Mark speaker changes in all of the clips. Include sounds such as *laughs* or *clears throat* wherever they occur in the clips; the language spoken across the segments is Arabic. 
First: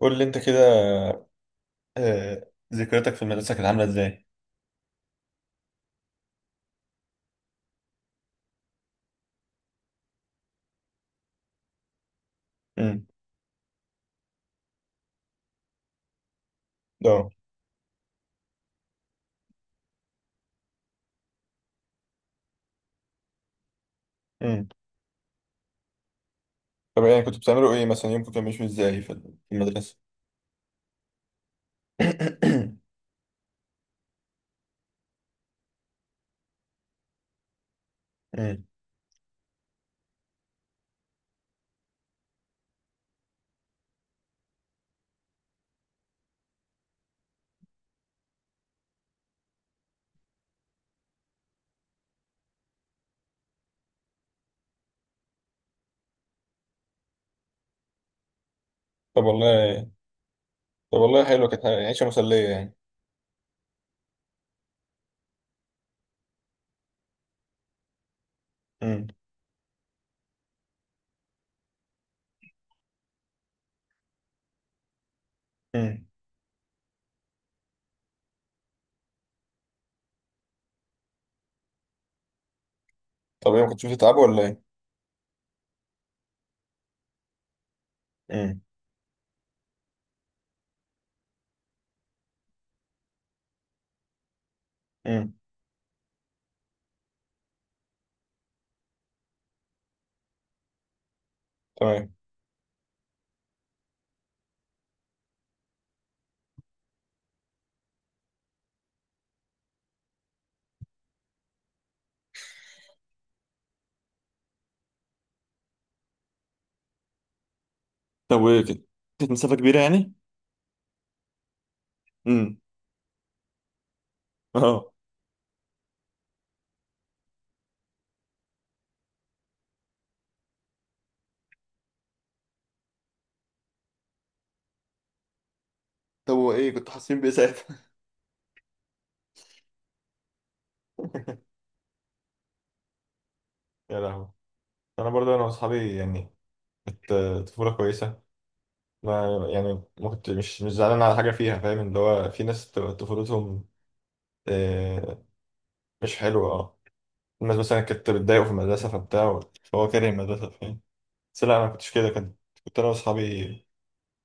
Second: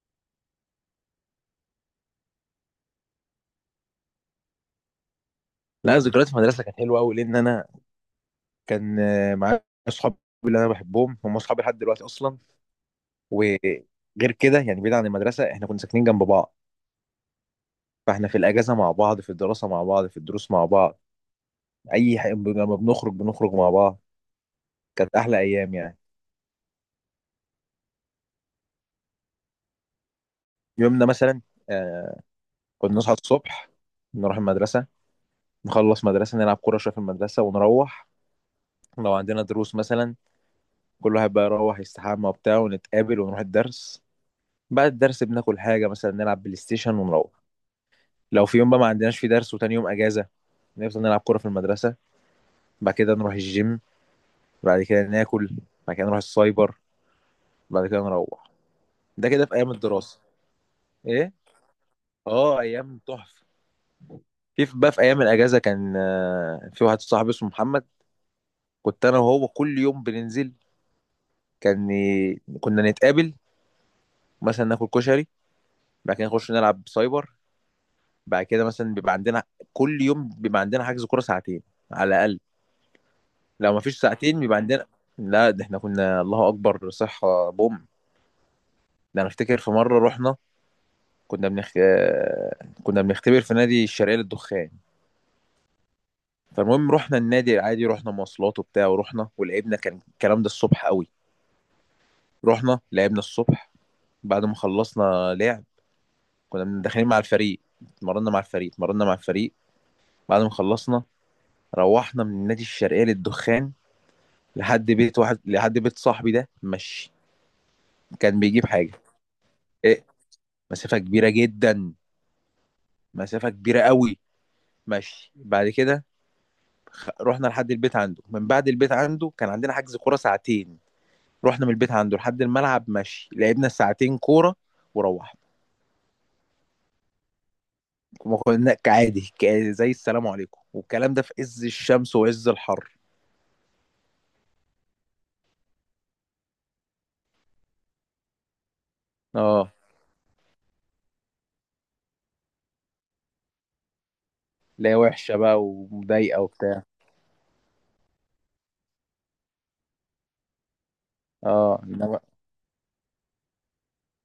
Speaker 1: قول لي انت كده. ذكرياتك في المدرسة كانت عاملة ازاي؟
Speaker 2: لا، ذكريات في المدرسه كانت حلوه قوي لان انا كان معايا اصحابي اللي انا بحبهم. هم اصحابي لحد دلوقتي اصلا.
Speaker 1: امم.
Speaker 2: وغير كده يعني بعيد عن المدرسه، احنا كنا ساكنين جنب بعض.
Speaker 1: اه.
Speaker 2: فاحنا في الاجازه مع بعض، في الدراسه مع بعض، في الدروس مع بعض. اي حاجه لما بنخرج بنخرج مع بعض.
Speaker 1: امم.
Speaker 2: كانت احلى ايام يعني.
Speaker 1: طب يعني كنتوا بتعملوا ايه مثلا؟ يومكم كان ماشي ازاي في المدرسة؟
Speaker 2: يومنا مثلا آه،
Speaker 1: *coughs*
Speaker 2: كنا نصحى الصبح، نروح المدرسه، نخلص مدرسه، نلعب كوره شويه في المدرسه ونروح.
Speaker 1: امم.
Speaker 2: لو عندنا دروس مثلا، كل واحد بقى يروح يستحمى وبتاع ونتقابل ونروح الدرس. بعد الدرس بناكل حاجة، مثلا نلعب بلاي ستيشن ونروح. لو في يوم بقى ما عندناش في درس وتاني يوم أجازة، نفضل نلعب كورة في المدرسة. بعد كده نروح الجيم، بعد كده ناكل، بعد كده نروح السايبر، بعد كده نروح.
Speaker 1: طب
Speaker 2: ده كده في أيام
Speaker 1: والله
Speaker 2: الدراسة.
Speaker 1: طب والله،
Speaker 2: إيه؟
Speaker 1: حلوة كانت عيشة مسلية
Speaker 2: آه،
Speaker 1: يعني.
Speaker 2: أيام تحفة. بقى في أيام الأجازة كان في واحد صاحبي اسمه محمد. كنت
Speaker 1: امم.
Speaker 2: أنا وهو كل يوم بننزل. كنا نتقابل، مثلا ناكل كشري،
Speaker 1: امم.
Speaker 2: بعد كده نخش نلعب سايبر، بعد كده مثلا بيبقى عندنا، كل يوم بيبقى عندنا حجز كورة ساعتين على الأقل.
Speaker 1: طب ايه، ما
Speaker 2: لو ما
Speaker 1: كنتش
Speaker 2: فيش
Speaker 1: بتتعبوا
Speaker 2: ساعتين
Speaker 1: ولا
Speaker 2: بيبقى
Speaker 1: ايه؟
Speaker 2: عندنا. لا ده احنا كنا الله اكبر صحة بوم.
Speaker 1: امم.
Speaker 2: ده انا افتكر في مرة رحنا، كنا بنختبر في نادي الشرقية للدخان.
Speaker 1: امم.
Speaker 2: فالمهم رحنا النادي العادي، رحنا مواصلات وبتاع ورحنا ولعبنا. كان الكلام ده الصبح قوي.
Speaker 1: تمام.
Speaker 2: رحنا لعبنا الصبح، بعد ما خلصنا لعب كنا داخلين مع الفريق، اتمرنا مع الفريق. بعد ما خلصنا روحنا من النادي الشرقية للدخان لحد بيت واحد، لحد بيت صاحبي ده، مشي.
Speaker 1: طب
Speaker 2: كان
Speaker 1: وايه
Speaker 2: بيجيب
Speaker 1: كده؟
Speaker 2: حاجة.
Speaker 1: كانت مسافة كبيرة
Speaker 2: ايه،
Speaker 1: يعني؟
Speaker 2: مسافة كبيرة جدا،
Speaker 1: امم.
Speaker 2: مسافة كبيرة قوي.
Speaker 1: *laughs* اه.
Speaker 2: ماشي بعد كده، رحنا لحد البيت عنده. من بعد البيت عنده كان عندنا حجز كورة ساعتين. رحنا من البيت عنده لحد الملعب ماشي، لعبنا ساعتين كورة وروحنا.
Speaker 1: طب وايه كنتوا حاسين بإيه ساعتها؟
Speaker 2: ما كنا كعادي زي السلام عليكم، والكلام ده في
Speaker 1: *laughs*
Speaker 2: عز الشمس وعز الحر.
Speaker 1: يا لهوي. انا برضه، انا واصحابي يعني كانت طفولة كويسة. ما
Speaker 2: اه.
Speaker 1: يعني، ما كنت مش زعلان على حاجة فيها. فاهم اللي هو في ناس بتبقى طفولتهم
Speaker 2: لا،
Speaker 1: آه،
Speaker 2: وحشة بقى
Speaker 1: مش
Speaker 2: ومضايقة
Speaker 1: حلوة. اه
Speaker 2: وبتاع.
Speaker 1: الناس مثلا كانت بتضايقه في المدرسة فبتاع، فهو كاره المدرسة. فاهم، بس لا، أنا ما
Speaker 2: اه،
Speaker 1: كنتش كده.
Speaker 2: انما
Speaker 1: كنت أنا وأصحابي،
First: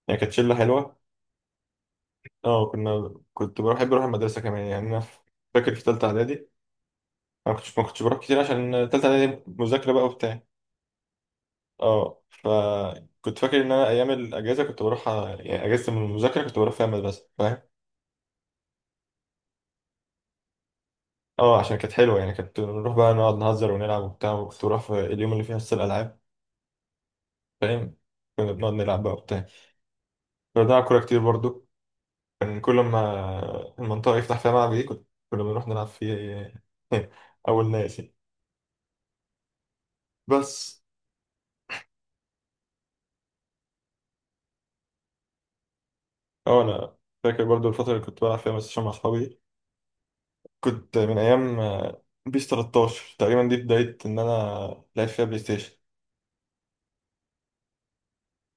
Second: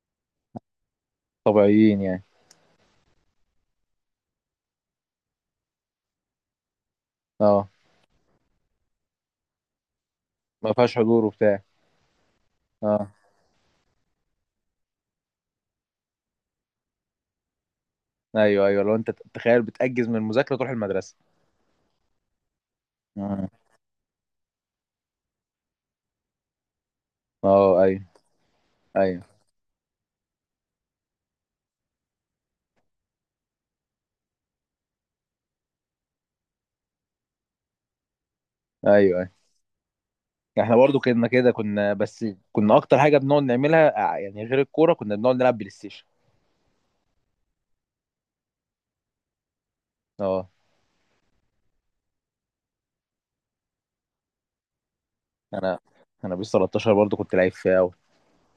Speaker 1: يعني كانت شلة حلوة.
Speaker 2: طبيعيين يعني.
Speaker 1: اه كنا، كنت بروح، بحب أروح المدرسة كمان يعني. أنا فاكر في تالتة إعدادي ما
Speaker 2: اه،
Speaker 1: كنتش ما كنتش بروح كتير عشان تالتة إعدادي مذاكرة بقى وبتاع.
Speaker 2: ما فيهاش حضور وبتاع.
Speaker 1: اه
Speaker 2: اه
Speaker 1: فكنت فاكر إن أنا أيام الأجازة كنت بروح، يعني أجازة من المذاكرة كنت بروح فيها المدرسة. فاهم،
Speaker 2: ايوه، ايوه لو انت تخيل بتأجز من المذاكرة تروح المدرسة.
Speaker 1: اه عشان كانت حلوه يعني. كانت نروح بقى نقعد
Speaker 2: مم.
Speaker 1: نهزر ونلعب وبتاع، وكنت بروح في اليوم اللي فيه حصه الالعاب.
Speaker 2: اه
Speaker 1: فاهم،
Speaker 2: ايوه.
Speaker 1: كنا بنقعد نلعب بقى
Speaker 2: ايوه
Speaker 1: وبتاع. كنا بنلعب كوره كتير برضو. كان كل ما المنطقه يفتح فيها ملعب ايه، كنا بنروح نلعب فيه. *laughs* اول ناس يعني.
Speaker 2: ايوه. احنا
Speaker 1: بس
Speaker 2: برضو كنا كده، كنا بس كنا اكتر حاجه بنقعد نعملها يعني غير الكوره كنا بنقعد نلعب بلاي ستيشن.
Speaker 1: اه انا فاكر برضو الفتره اللي كنت بلعب فيها بلاي ستيشن مع اصحابي.
Speaker 2: اه
Speaker 1: كنت من ايام بيس 13 تقريبا، دي بدايه ان انا لعبت فيها بلاي ستيشن.
Speaker 2: انا انا بيس 13 برضو كنت لعيب فيها قوي.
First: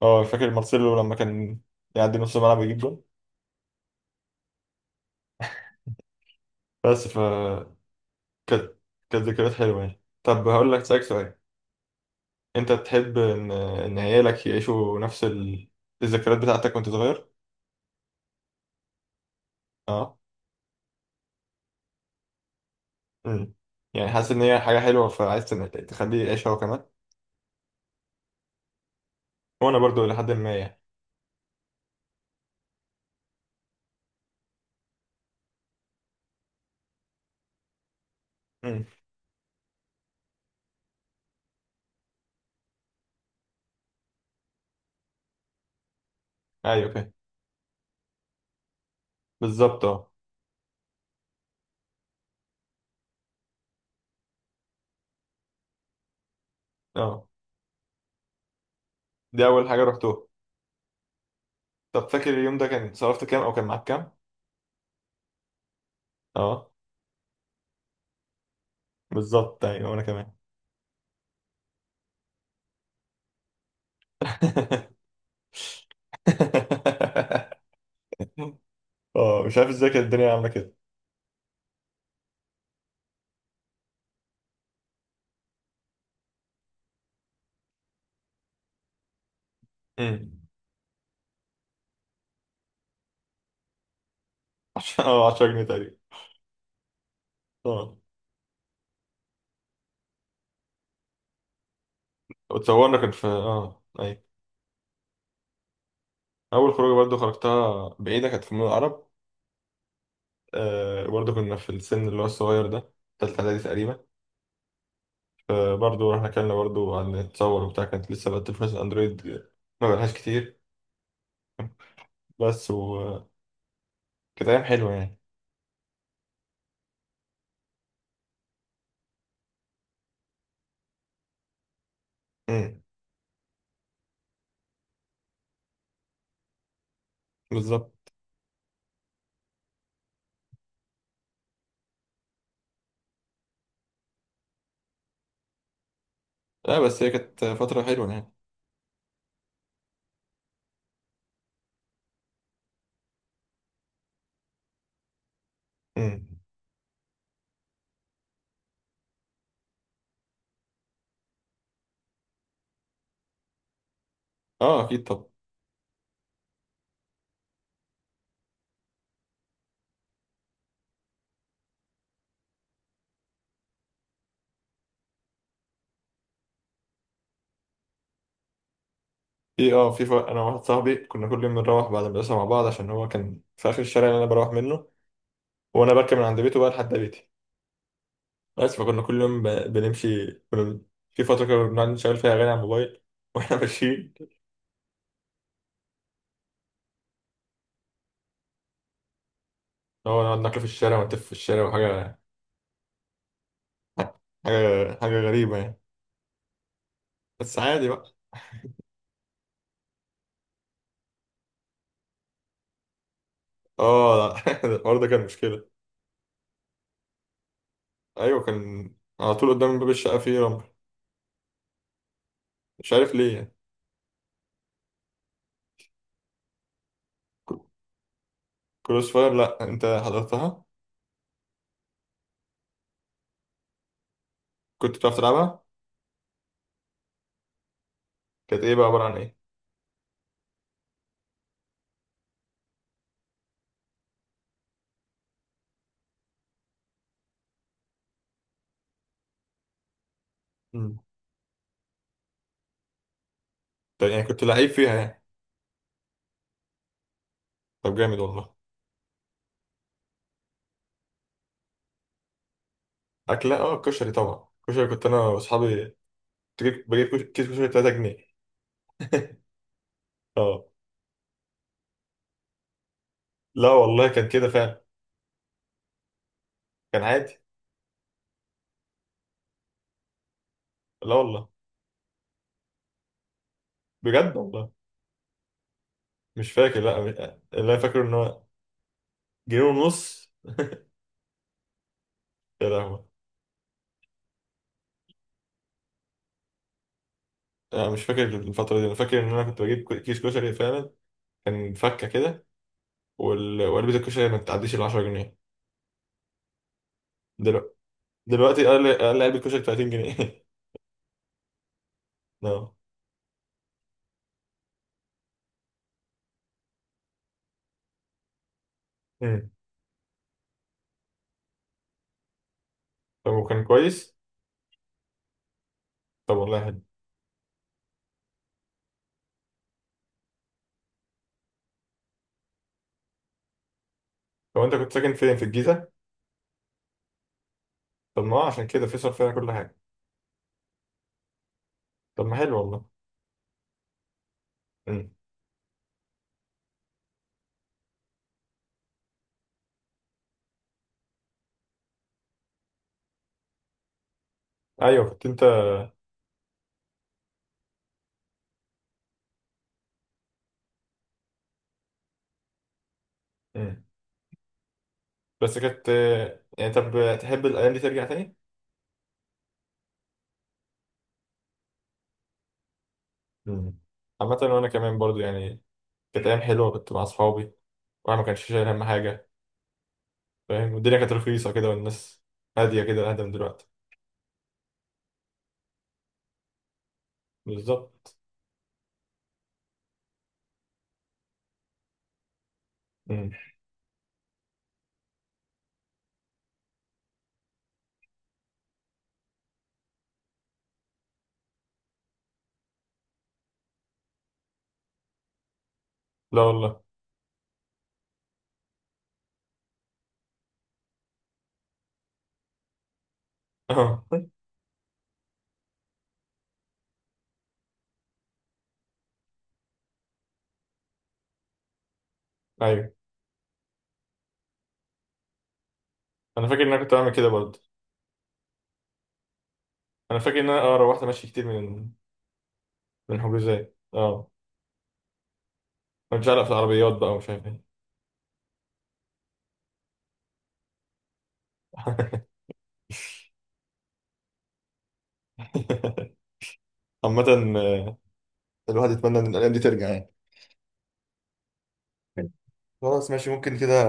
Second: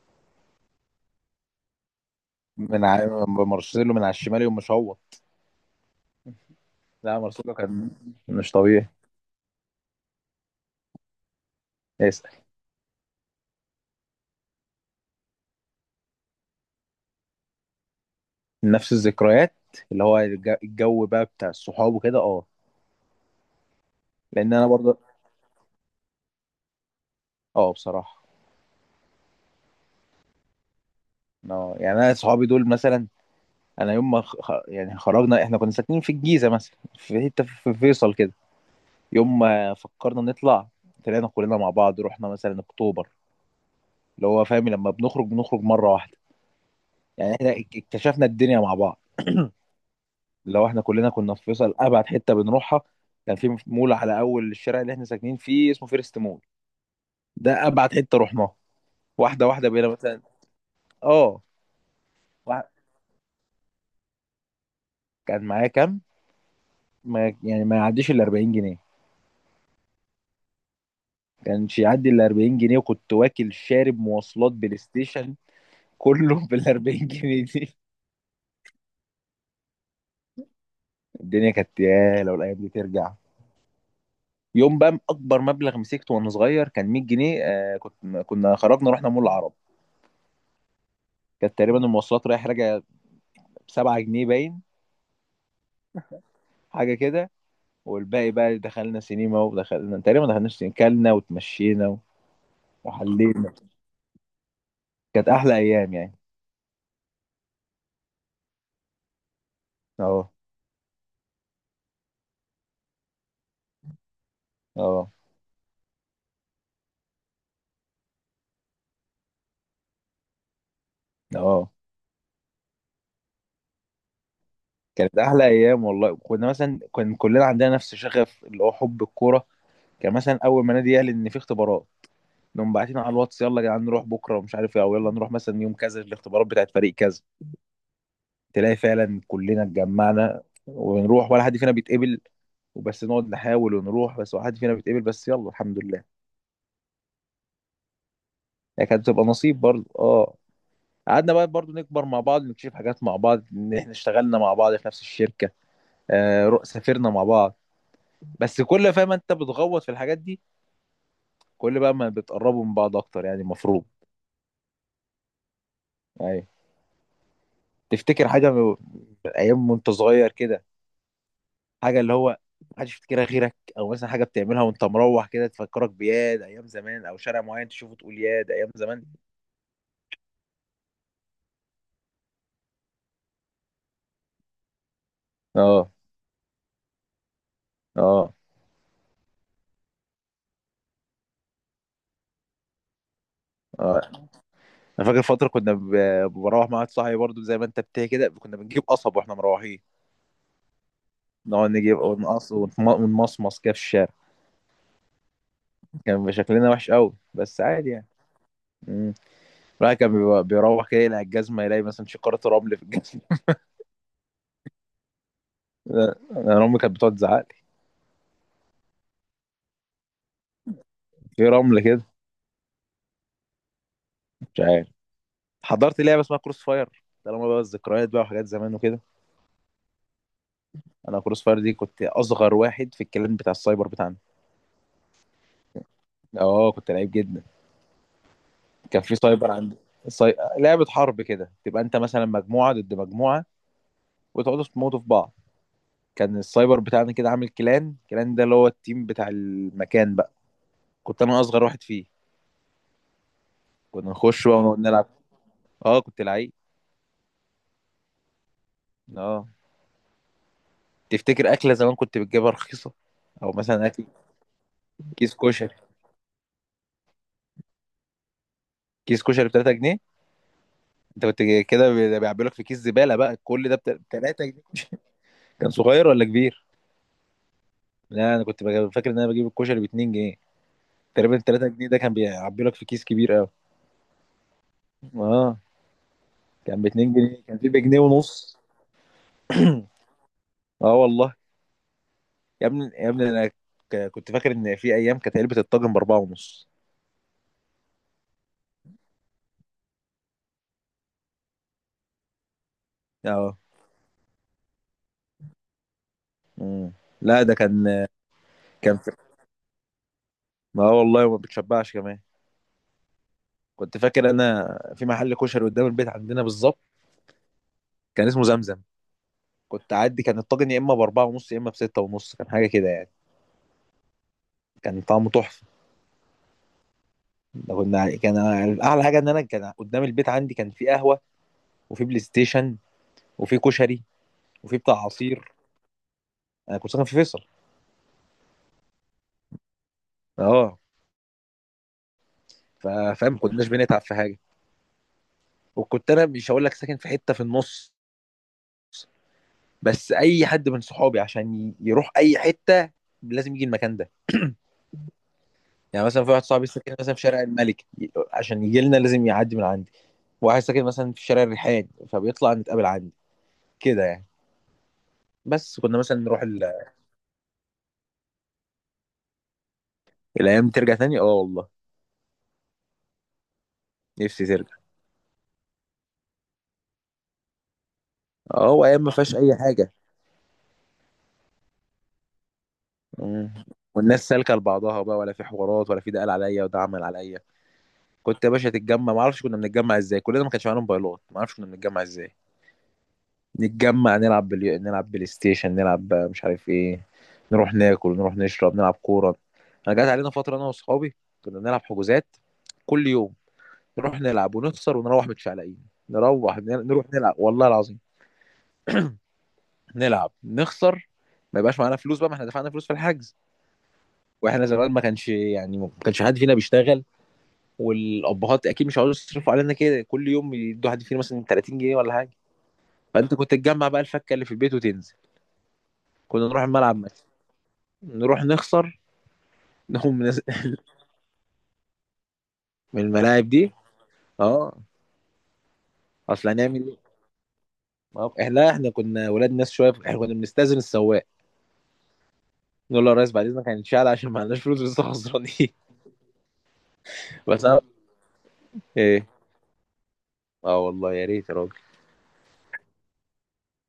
Speaker 1: اه فاكر مارسيلو لما كان يعدي نص الملعب يجيب جول.
Speaker 2: مارسيلو من على الشمال يوم، مش هو؟
Speaker 1: بس ف
Speaker 2: لا مارسيلو كان مش
Speaker 1: كانت
Speaker 2: طبيعي.
Speaker 1: كانت ذكريات حلوة يعني. طب هقول لك، سألك سؤال:
Speaker 2: اسال.
Speaker 1: انت تحب ان عيالك يعيشوا نفس الذكريات بتاعتك وانت صغير؟
Speaker 2: نفس الذكريات، اللي
Speaker 1: اه.
Speaker 2: هو الجو بقى بتاع الصحاب وكده، اه.
Speaker 1: امم. يعني حاسس ان
Speaker 2: لان
Speaker 1: هي
Speaker 2: انا
Speaker 1: حاجة
Speaker 2: برضو،
Speaker 1: حلوة فعايز تخليه يعيشها هو كمان؟
Speaker 2: اه بصراحه.
Speaker 1: وانا برضو لحد ما يعني.
Speaker 2: اه يعني انا صحابي دول مثلا، انا يوم ما يعني خرجنا، احنا كنا ساكنين في الجيزه مثلا في حته في فيصل كده.
Speaker 1: امم.
Speaker 2: يوم ما فكرنا نطلع، طلعنا كلنا مع بعض، رحنا مثلا اكتوبر. اللي هو فاهم لما بنخرج بنخرج مره واحده،
Speaker 1: ايوه فاهم.
Speaker 2: يعني احنا اكتشفنا الدنيا مع بعض.
Speaker 1: بالظبط. اه.
Speaker 2: لو احنا كلنا كنا في فيصل، ابعد حته بنروحها كان في مول على اول الشارع اللي احنا ساكنين فيه اسمه فيرست مول.
Speaker 1: اه.
Speaker 2: ده ابعد حته رحناها.
Speaker 1: دي
Speaker 2: واحده
Speaker 1: اول
Speaker 2: واحده
Speaker 1: حاجة
Speaker 2: بقينا مثلا.
Speaker 1: رحتوها؟
Speaker 2: اه.
Speaker 1: طب فاكر اليوم ده
Speaker 2: واحد-
Speaker 1: كان صرفت كام، او كان معاك كام؟
Speaker 2: كان معايا كام؟
Speaker 1: اه
Speaker 2: ما يعني، ما يعديش ال 40 جنيه.
Speaker 1: بالظبط، ايوه، وانا كمان.
Speaker 2: كانش يعدي ال 40 جنيه، وكنت واكل شارب مواصلات بلاي
Speaker 1: *laughs*
Speaker 2: ستيشن، كله *laughs* بال 40 جنيه دي.
Speaker 1: اه مش عارف ازاي كانت الدنيا عاملة كده.
Speaker 2: الدنيا كانت، يا لو الايام دي ترجع. يوم بقى اكبر مبلغ مسكته وانا صغير كان 100 جنيه. آه، كنت كنا خرجنا رحنا مول العرب.
Speaker 1: امم.
Speaker 2: كانت تقريبا المواصلات رايح راجع ب 7 جنيه باين،
Speaker 1: *laughs* اه 10 جنيه تقريبا.
Speaker 2: حاجه كده.
Speaker 1: اه
Speaker 2: والباقي بقى دخلنا سينما، ودخلنا تقريبا، ما دخلناش سينما كلنا وتمشينا
Speaker 1: اتصورنا. كان في
Speaker 2: وحلينا.
Speaker 1: اي،
Speaker 2: كانت احلى ايام يعني.
Speaker 1: اول خروجه برضو خرجتها بعيده، كانت في مول العرب.
Speaker 2: اه
Speaker 1: برضو كنا في السن اللي هو الصغير ده، تالتة اعدادي تقريبا.
Speaker 2: اه
Speaker 1: فبرضو رحنا كلنا برضو عن نتصور وبتاع. كانت لسه بقى تليفونات اندرويد ما بقالهاش كتير
Speaker 2: اه،
Speaker 1: بس، وكانت ايام حلوه يعني.
Speaker 2: كانت احلى ايام والله. كنا مثلا كان كلنا عندنا نفس شغف اللي هو حب الكوره. كان مثلا اول ما نادي يعلن ان في اختبارات، نقوم
Speaker 1: امم.
Speaker 2: باعتين على الواتس يلا يا جدعان نروح بكره ومش عارف ايه، او يلا نروح مثلا يوم كذا الاختبارات بتاعت فريق كذا.
Speaker 1: بالظبط.
Speaker 2: تلاقي فعلا كلنا اتجمعنا ونروح ولا حد فينا بيتقبل، وبس نقعد نحاول ونروح بس ولا حد فينا بيتقبل، بس يلا الحمد لله.
Speaker 1: لا بس هي كانت فتره حلوه يعني.
Speaker 2: هي كانت بتبقى نصيب برضه، اه. قعدنا بقى برضه نكبر مع بعض، نكتشف حاجات مع بعض، ان احنا اشتغلنا مع بعض في نفس الشركة،
Speaker 1: امم.
Speaker 2: سافرنا مع بعض. بس كل، فاهم انت بتغوط في الحاجات دي، كل بقى ما بتقربوا من بعض اكتر يعني المفروض.
Speaker 1: اه اكيد. طب
Speaker 2: ايوه. تفتكر حاجة من، من ايام وانت صغير كده، حاجه اللي هو محدش يفتكرها غيرك، او مثلا حاجه بتعملها وانت مروح كده تفكرك بياد ايام زمان، او شارع معين تشوفه تقول ياد ايام زمان؟
Speaker 1: في اه في ف... انا وواحد صاحبي كنا كل يوم بنروح بعد المدرسه مع بعض، عشان هو كان في اخر الشارع اللي انا بروح منه.
Speaker 2: اه
Speaker 1: وانا بركب من عند بيته بقى لحد بيتي،
Speaker 2: اه.
Speaker 1: بس. فكنا كل يوم بنمشي. في فترة كنا بنقعد نشغل فيها أغاني على الموبايل *laughs* وإحنا
Speaker 2: اه
Speaker 1: ماشيين.
Speaker 2: انا فاكر فتره كنا بروح مع واحد صاحبي برضو، زي ما انت بتحكي كده كنا بنجيب قصب واحنا مروحين.
Speaker 1: هو نقعد ناكل في الشارع ونتف في الشارع،
Speaker 2: نقعد نجيب
Speaker 1: وحاجة
Speaker 2: ونقص ونمصمص كده في الشارع.
Speaker 1: حاجة حاجة غريبة يعني.
Speaker 2: كان بيبقى شكلنا وحش قوي،
Speaker 1: بس
Speaker 2: بس
Speaker 1: عادي
Speaker 2: عادي يعني.
Speaker 1: بقى.
Speaker 2: امم. بيروح كده يلاقي الجزمه، يلاقي مثلا شقاره رمل في الجزمه.
Speaker 1: اه *laughs* الحوار ده كان مشكلة.
Speaker 2: *laughs* انا امي كانت بتقعد تزعق لي.
Speaker 1: أيوة كان على طول قدام باب الشقة فيه رمل،
Speaker 2: في رمل كده.
Speaker 1: مش عارف ليه يعني.
Speaker 2: مش عارف. حضرت لعبه اسمها كروس فاير. طالما بقى الذكريات بقى وحاجات زمان وكده،
Speaker 1: كروس فاير؟ لأ أنت حضرتها.
Speaker 2: انا كروس فاير دي كنت اصغر واحد في الكلان بتاع السايبر بتاعنا.
Speaker 1: كنت بتعرف تلعبها؟
Speaker 2: اه كنت لعيب جدا.
Speaker 1: كانت إيه بقى،
Speaker 2: كان
Speaker 1: عبارة عن
Speaker 2: في
Speaker 1: إيه؟
Speaker 2: سايبر عند، لعبه حرب كده، تبقى انت مثلا مجموعه ضد مجموعه وتقعدوا تموتوا في بعض. كان السايبر بتاعنا كده عامل كلان، الكلان ده اللي هو التيم بتاع المكان بقى.
Speaker 1: مم.
Speaker 2: كنت انا اصغر واحد فيه.
Speaker 1: طيب
Speaker 2: كنا
Speaker 1: يعني كنت
Speaker 2: نخش بقى
Speaker 1: لعيب
Speaker 2: ونقعد
Speaker 1: فيها
Speaker 2: نلعب.
Speaker 1: يعني؟
Speaker 2: اه كنت لعيب.
Speaker 1: طب جامد والله.
Speaker 2: اه. تفتكر اكله زمان كنت بتجيبها رخيصه؟ او
Speaker 1: أكلة
Speaker 2: مثلا اكل
Speaker 1: كشري، طبعا. كشري كنت أنا
Speaker 2: كيس كشري.
Speaker 1: وأصحابي بجيب كيس كشري 3 جنيه.
Speaker 2: كيس
Speaker 1: *laughs*
Speaker 2: كشري ب 3 جنيه.
Speaker 1: اه.
Speaker 2: انت كنت كده بيعبي لك في كيس زباله بقى
Speaker 1: لا
Speaker 2: كل ده
Speaker 1: والله كان
Speaker 2: 3
Speaker 1: كده
Speaker 2: جنيه
Speaker 1: فعلا.
Speaker 2: كان صغير ولا كبير؟
Speaker 1: كان عادي.
Speaker 2: لا انا كنت فاكر ان انا بجيب الكشري ب 2 جنيه.
Speaker 1: لا
Speaker 2: تقريبا ال
Speaker 1: والله.
Speaker 2: 3 جنيه ده كان بيعبي لك في كيس كبير قوي.
Speaker 1: بجد والله.
Speaker 2: اه.
Speaker 1: مش فاكر
Speaker 2: كان ب
Speaker 1: لا.
Speaker 2: 2 جنيه، كان في
Speaker 1: اللي انا
Speaker 2: بجنيه
Speaker 1: فاكره ان هو
Speaker 2: ونص.
Speaker 1: جنيه
Speaker 2: *clears throat*
Speaker 1: ونص.
Speaker 2: اه والله. يا
Speaker 1: يا
Speaker 2: ابني
Speaker 1: لهوي.
Speaker 2: يا ابني انا، كنت فاكر ان في ايام كانت علبه الطاجن باربعه ونص.
Speaker 1: انا مش فاكر الفتره دي. انا فاكر ان انا كنت بجيب كيس كشري فعلا. كان فكه كده.
Speaker 2: اه.
Speaker 1: وعلبه الكشري ما بتعديش ال 10 جنيه.
Speaker 2: مم. لا ده
Speaker 1: دلوقتي
Speaker 2: كان،
Speaker 1: دلوقتي اقل
Speaker 2: كان في...
Speaker 1: اقل علبه كشري 30 جنيه.
Speaker 2: اه والله ما بتشبعش كمان.
Speaker 1: *laughs* لا.
Speaker 2: كنت فاكر انا في محل كشري قدام البيت عندنا بالظبط، كان اسمه زمزم.
Speaker 1: أمم.
Speaker 2: كنت اعدي كان الطاجن يا اما باربعه ونص يا اما بسته ونص، كان حاجه كده يعني.
Speaker 1: طب وكان كويس؟
Speaker 2: كان طعمه تحفه.
Speaker 1: طب والله حلو.
Speaker 2: ده كنا يعني، كان اعلى حاجه ان انا كان قدام البيت عندي كان في قهوه، وفي بلاي ستيشن، وفي كشري،
Speaker 1: طب انت
Speaker 2: وفي
Speaker 1: كنت
Speaker 2: بتاع
Speaker 1: ساكن فين في
Speaker 2: عصير.
Speaker 1: الجيزه؟
Speaker 2: انا كنت ساكن في فيصل.
Speaker 1: طب ما هو عشان كده في صرف فيها كل حاجه.
Speaker 2: اه.
Speaker 1: طب ما حلو والله.
Speaker 2: ف- فاهم، ما كناش بنتعب في حاجه.
Speaker 1: أمم.
Speaker 2: وكنت انا مش هقول لك ساكن في حته في النص، بس اي حد من صحابي عشان يروح اي حته لازم يجي المكان ده.
Speaker 1: ايوه كنت انت.
Speaker 2: يعني مثلا في واحد صاحبي ساكن مثلا في شارع الملك، عشان يجي لنا لازم يعدي من عندي. واحد ساكن مثلا في شارع الريحان فبيطلع نتقابل عندي.
Speaker 1: أمم.
Speaker 2: كده يعني.
Speaker 1: بس
Speaker 2: بس
Speaker 1: كانت
Speaker 2: كنا مثلا نروح
Speaker 1: يعني،
Speaker 2: ال...
Speaker 1: طب تحب الأيام دي ترجع تاني؟
Speaker 2: الايام دي ترجع تاني، اه والله
Speaker 1: مم. عامة
Speaker 2: نفسي
Speaker 1: وأنا
Speaker 2: ترجع.
Speaker 1: كمان برضو يعني. كانت أيام حلوة، كنت مع أصحابي، وأنا ما كانش شايل
Speaker 2: اه،
Speaker 1: هم
Speaker 2: وايام ما
Speaker 1: حاجة.
Speaker 2: فيهاش اي حاجه.
Speaker 1: فاهم، والدنيا كانت رخيصة كده، والناس هادية كده أهدى من
Speaker 2: مم.
Speaker 1: دلوقتي.
Speaker 2: والناس سالكه لبعضها بقى، ولا في حوارات، ولا في ده قال عليا وده عمل عليا.
Speaker 1: بالظبط.
Speaker 2: كنت يا باشا تتجمع، ما اعرفش كنا بنتجمع ازاي، كلنا ما كانش معانا موبايلات، ما اعرفش كنا بنتجمع ازاي.
Speaker 1: مم.
Speaker 2: نتجمع نلعب بلاي ستيشن، نلعب بقى مش عارف ايه، نروح ناكل، نروح نشرب، نلعب كوره. انا جات علينا فتره انا واصحابي كنا بنلعب حجوزات كل يوم. نروح نلعب ونخسر، ونروح متشعلقين.
Speaker 1: لا
Speaker 2: نروح،
Speaker 1: والله.
Speaker 2: نروح نلعب والله العظيم، نلعب نخسر، ما يبقاش معانا فلوس بقى، ما احنا دفعنا فلوس في الحجز.
Speaker 1: *laughs* أه.
Speaker 2: واحنا زمان ما كانش يعني، ما كانش حد فينا بيشتغل، والابهات اكيد مش عاوزين يصرفوا علينا كده كل يوم، يدوا حد فينا مثلا 30 جنيه ولا حاجه.
Speaker 1: أيوه
Speaker 2: فانت كنت تجمع بقى الفكه اللي في البيت وتنزل.
Speaker 1: أنا
Speaker 2: كنا
Speaker 1: فاكر
Speaker 2: نروح
Speaker 1: إن أنا كنت
Speaker 2: الملعب
Speaker 1: بعمل
Speaker 2: مثلا،
Speaker 1: كده برضه.
Speaker 2: نروح نخسر،
Speaker 1: أنا
Speaker 2: نقوم
Speaker 1: فاكر
Speaker 2: نز-
Speaker 1: إن أنا
Speaker 2: *laughs*
Speaker 1: روحت ماشي كتير من
Speaker 2: من الملاعب
Speaker 1: حجوزات،
Speaker 2: دي،
Speaker 1: أه.
Speaker 2: اه.
Speaker 1: كنت شعلق
Speaker 2: اصل
Speaker 1: في
Speaker 2: هنعمل
Speaker 1: العربيات بقى
Speaker 2: ايه؟
Speaker 1: ومش عارف إيه.
Speaker 2: ما هو- احنا، لا احنا كنا ولاد ناس شويه، احنا كنا بنستاذن السواق نقول له يا ريس بعد اذنك هنتشال، عشان ما عندناش فلوس لسه خسرانين.
Speaker 1: *laughs* عامة
Speaker 2: *laughs* بس
Speaker 1: آه، الواحد يتمنى إن
Speaker 2: ايه،
Speaker 1: الأيام دي ترجع يعني.
Speaker 2: اه والله يا ريت يا راجل.
Speaker 1: خلاص ماشي، ممكن كده.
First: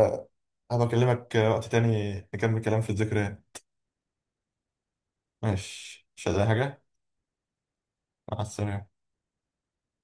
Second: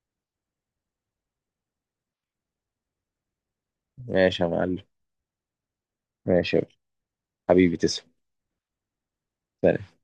Speaker 1: هبقى أكلمك وقت تاني نكمل كلام في الذكريات.
Speaker 2: ماشي يا معلم.
Speaker 1: ماشي، مش عايز أي
Speaker 2: ماشي يا
Speaker 1: حاجة.
Speaker 2: حبيبي، تسلم.
Speaker 1: مع السلامة.
Speaker 2: سلام.